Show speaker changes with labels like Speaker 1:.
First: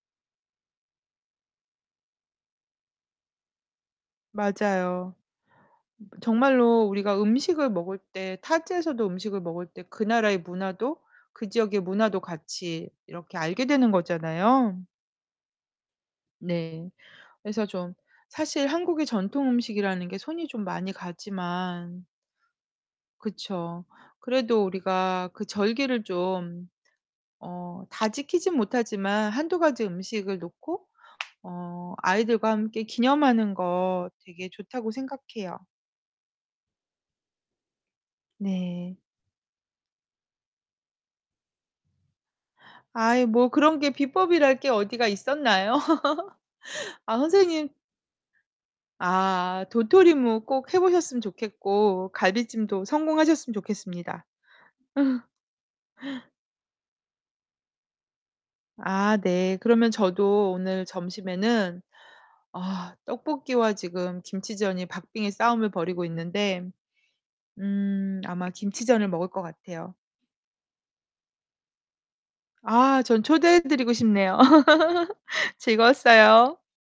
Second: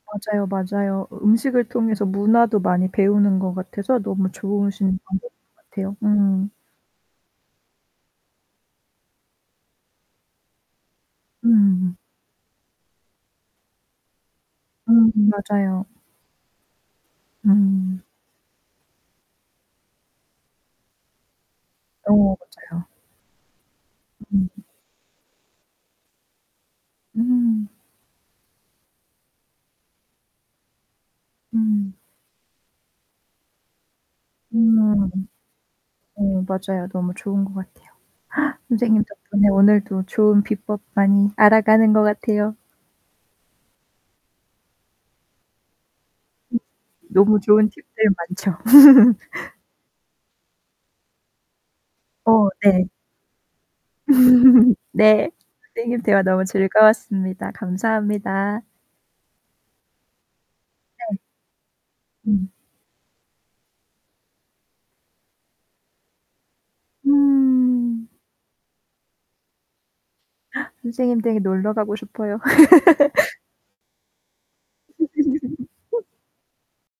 Speaker 1: 맞아요, 맞아요. 으 음식을 통해서 문화도 많이 배우는 것 같아서 너무 좋으신
Speaker 2: 맞아요.
Speaker 1: 방법인 것 같아요. 음.
Speaker 2: 정말로 우리가 음식을 먹을 때 타지에서도 음식을 먹을 때 그 나라의 문화도 그 지역의
Speaker 1: 음.
Speaker 2: 문화도 같이 이렇게 알게 되는 거잖아요.
Speaker 1: 음 맞아요.
Speaker 2: 네. 그래서 좀
Speaker 1: 음.
Speaker 2: 사실 한국의 전통 음식이라는 게 손이 좀 많이 가지만
Speaker 1: 어 맞아요.
Speaker 2: 그쵸.
Speaker 1: 음.
Speaker 2: 그래도 우리가 그 절기를 좀
Speaker 1: 음.
Speaker 2: 어 다 지키진 못하지만 1-2 가지 음식을 놓고
Speaker 1: 음.
Speaker 2: 어 아이들과 함께 기념하는 거 되게 좋다고
Speaker 1: 음.
Speaker 2: 생각해요.
Speaker 1: 어, 맞아요. 너무 좋은 거 같아요.
Speaker 2: 네.
Speaker 1: 선생님 덕분에 오늘도 좋은 비법 많이 알아가는 것 같아요.
Speaker 2: 아이 뭐 그런 게 비법이랄 게 어디가 있었나요?
Speaker 1: [unintelligible]
Speaker 2: 아
Speaker 1: 너무 좋은
Speaker 2: 선생님
Speaker 1: 팁들 많죠.
Speaker 2: 아 도토리묵 꼭 해보셨으면 좋겠고,
Speaker 1: 어 네.
Speaker 2: 갈비찜도 성공하셨으면 좋겠습니다.
Speaker 1: 네, 선생님 대화 너무 즐거웠습니다. 감사합니다.
Speaker 2: 아 네. 그러면 저도 오늘
Speaker 1: 네.
Speaker 2: 점심에는
Speaker 1: 음.
Speaker 2: 아 떡볶이와 지금 김치전이 박빙의 싸움을 벌이고 있는데
Speaker 1: 음.
Speaker 2: 음 아마 김치전을 먹을 것 같아요.
Speaker 1: 선생님 댁에 놀러 가고 싶어요.
Speaker 2: 아 전 초대해 드리고 싶네요. 즐거웠어요.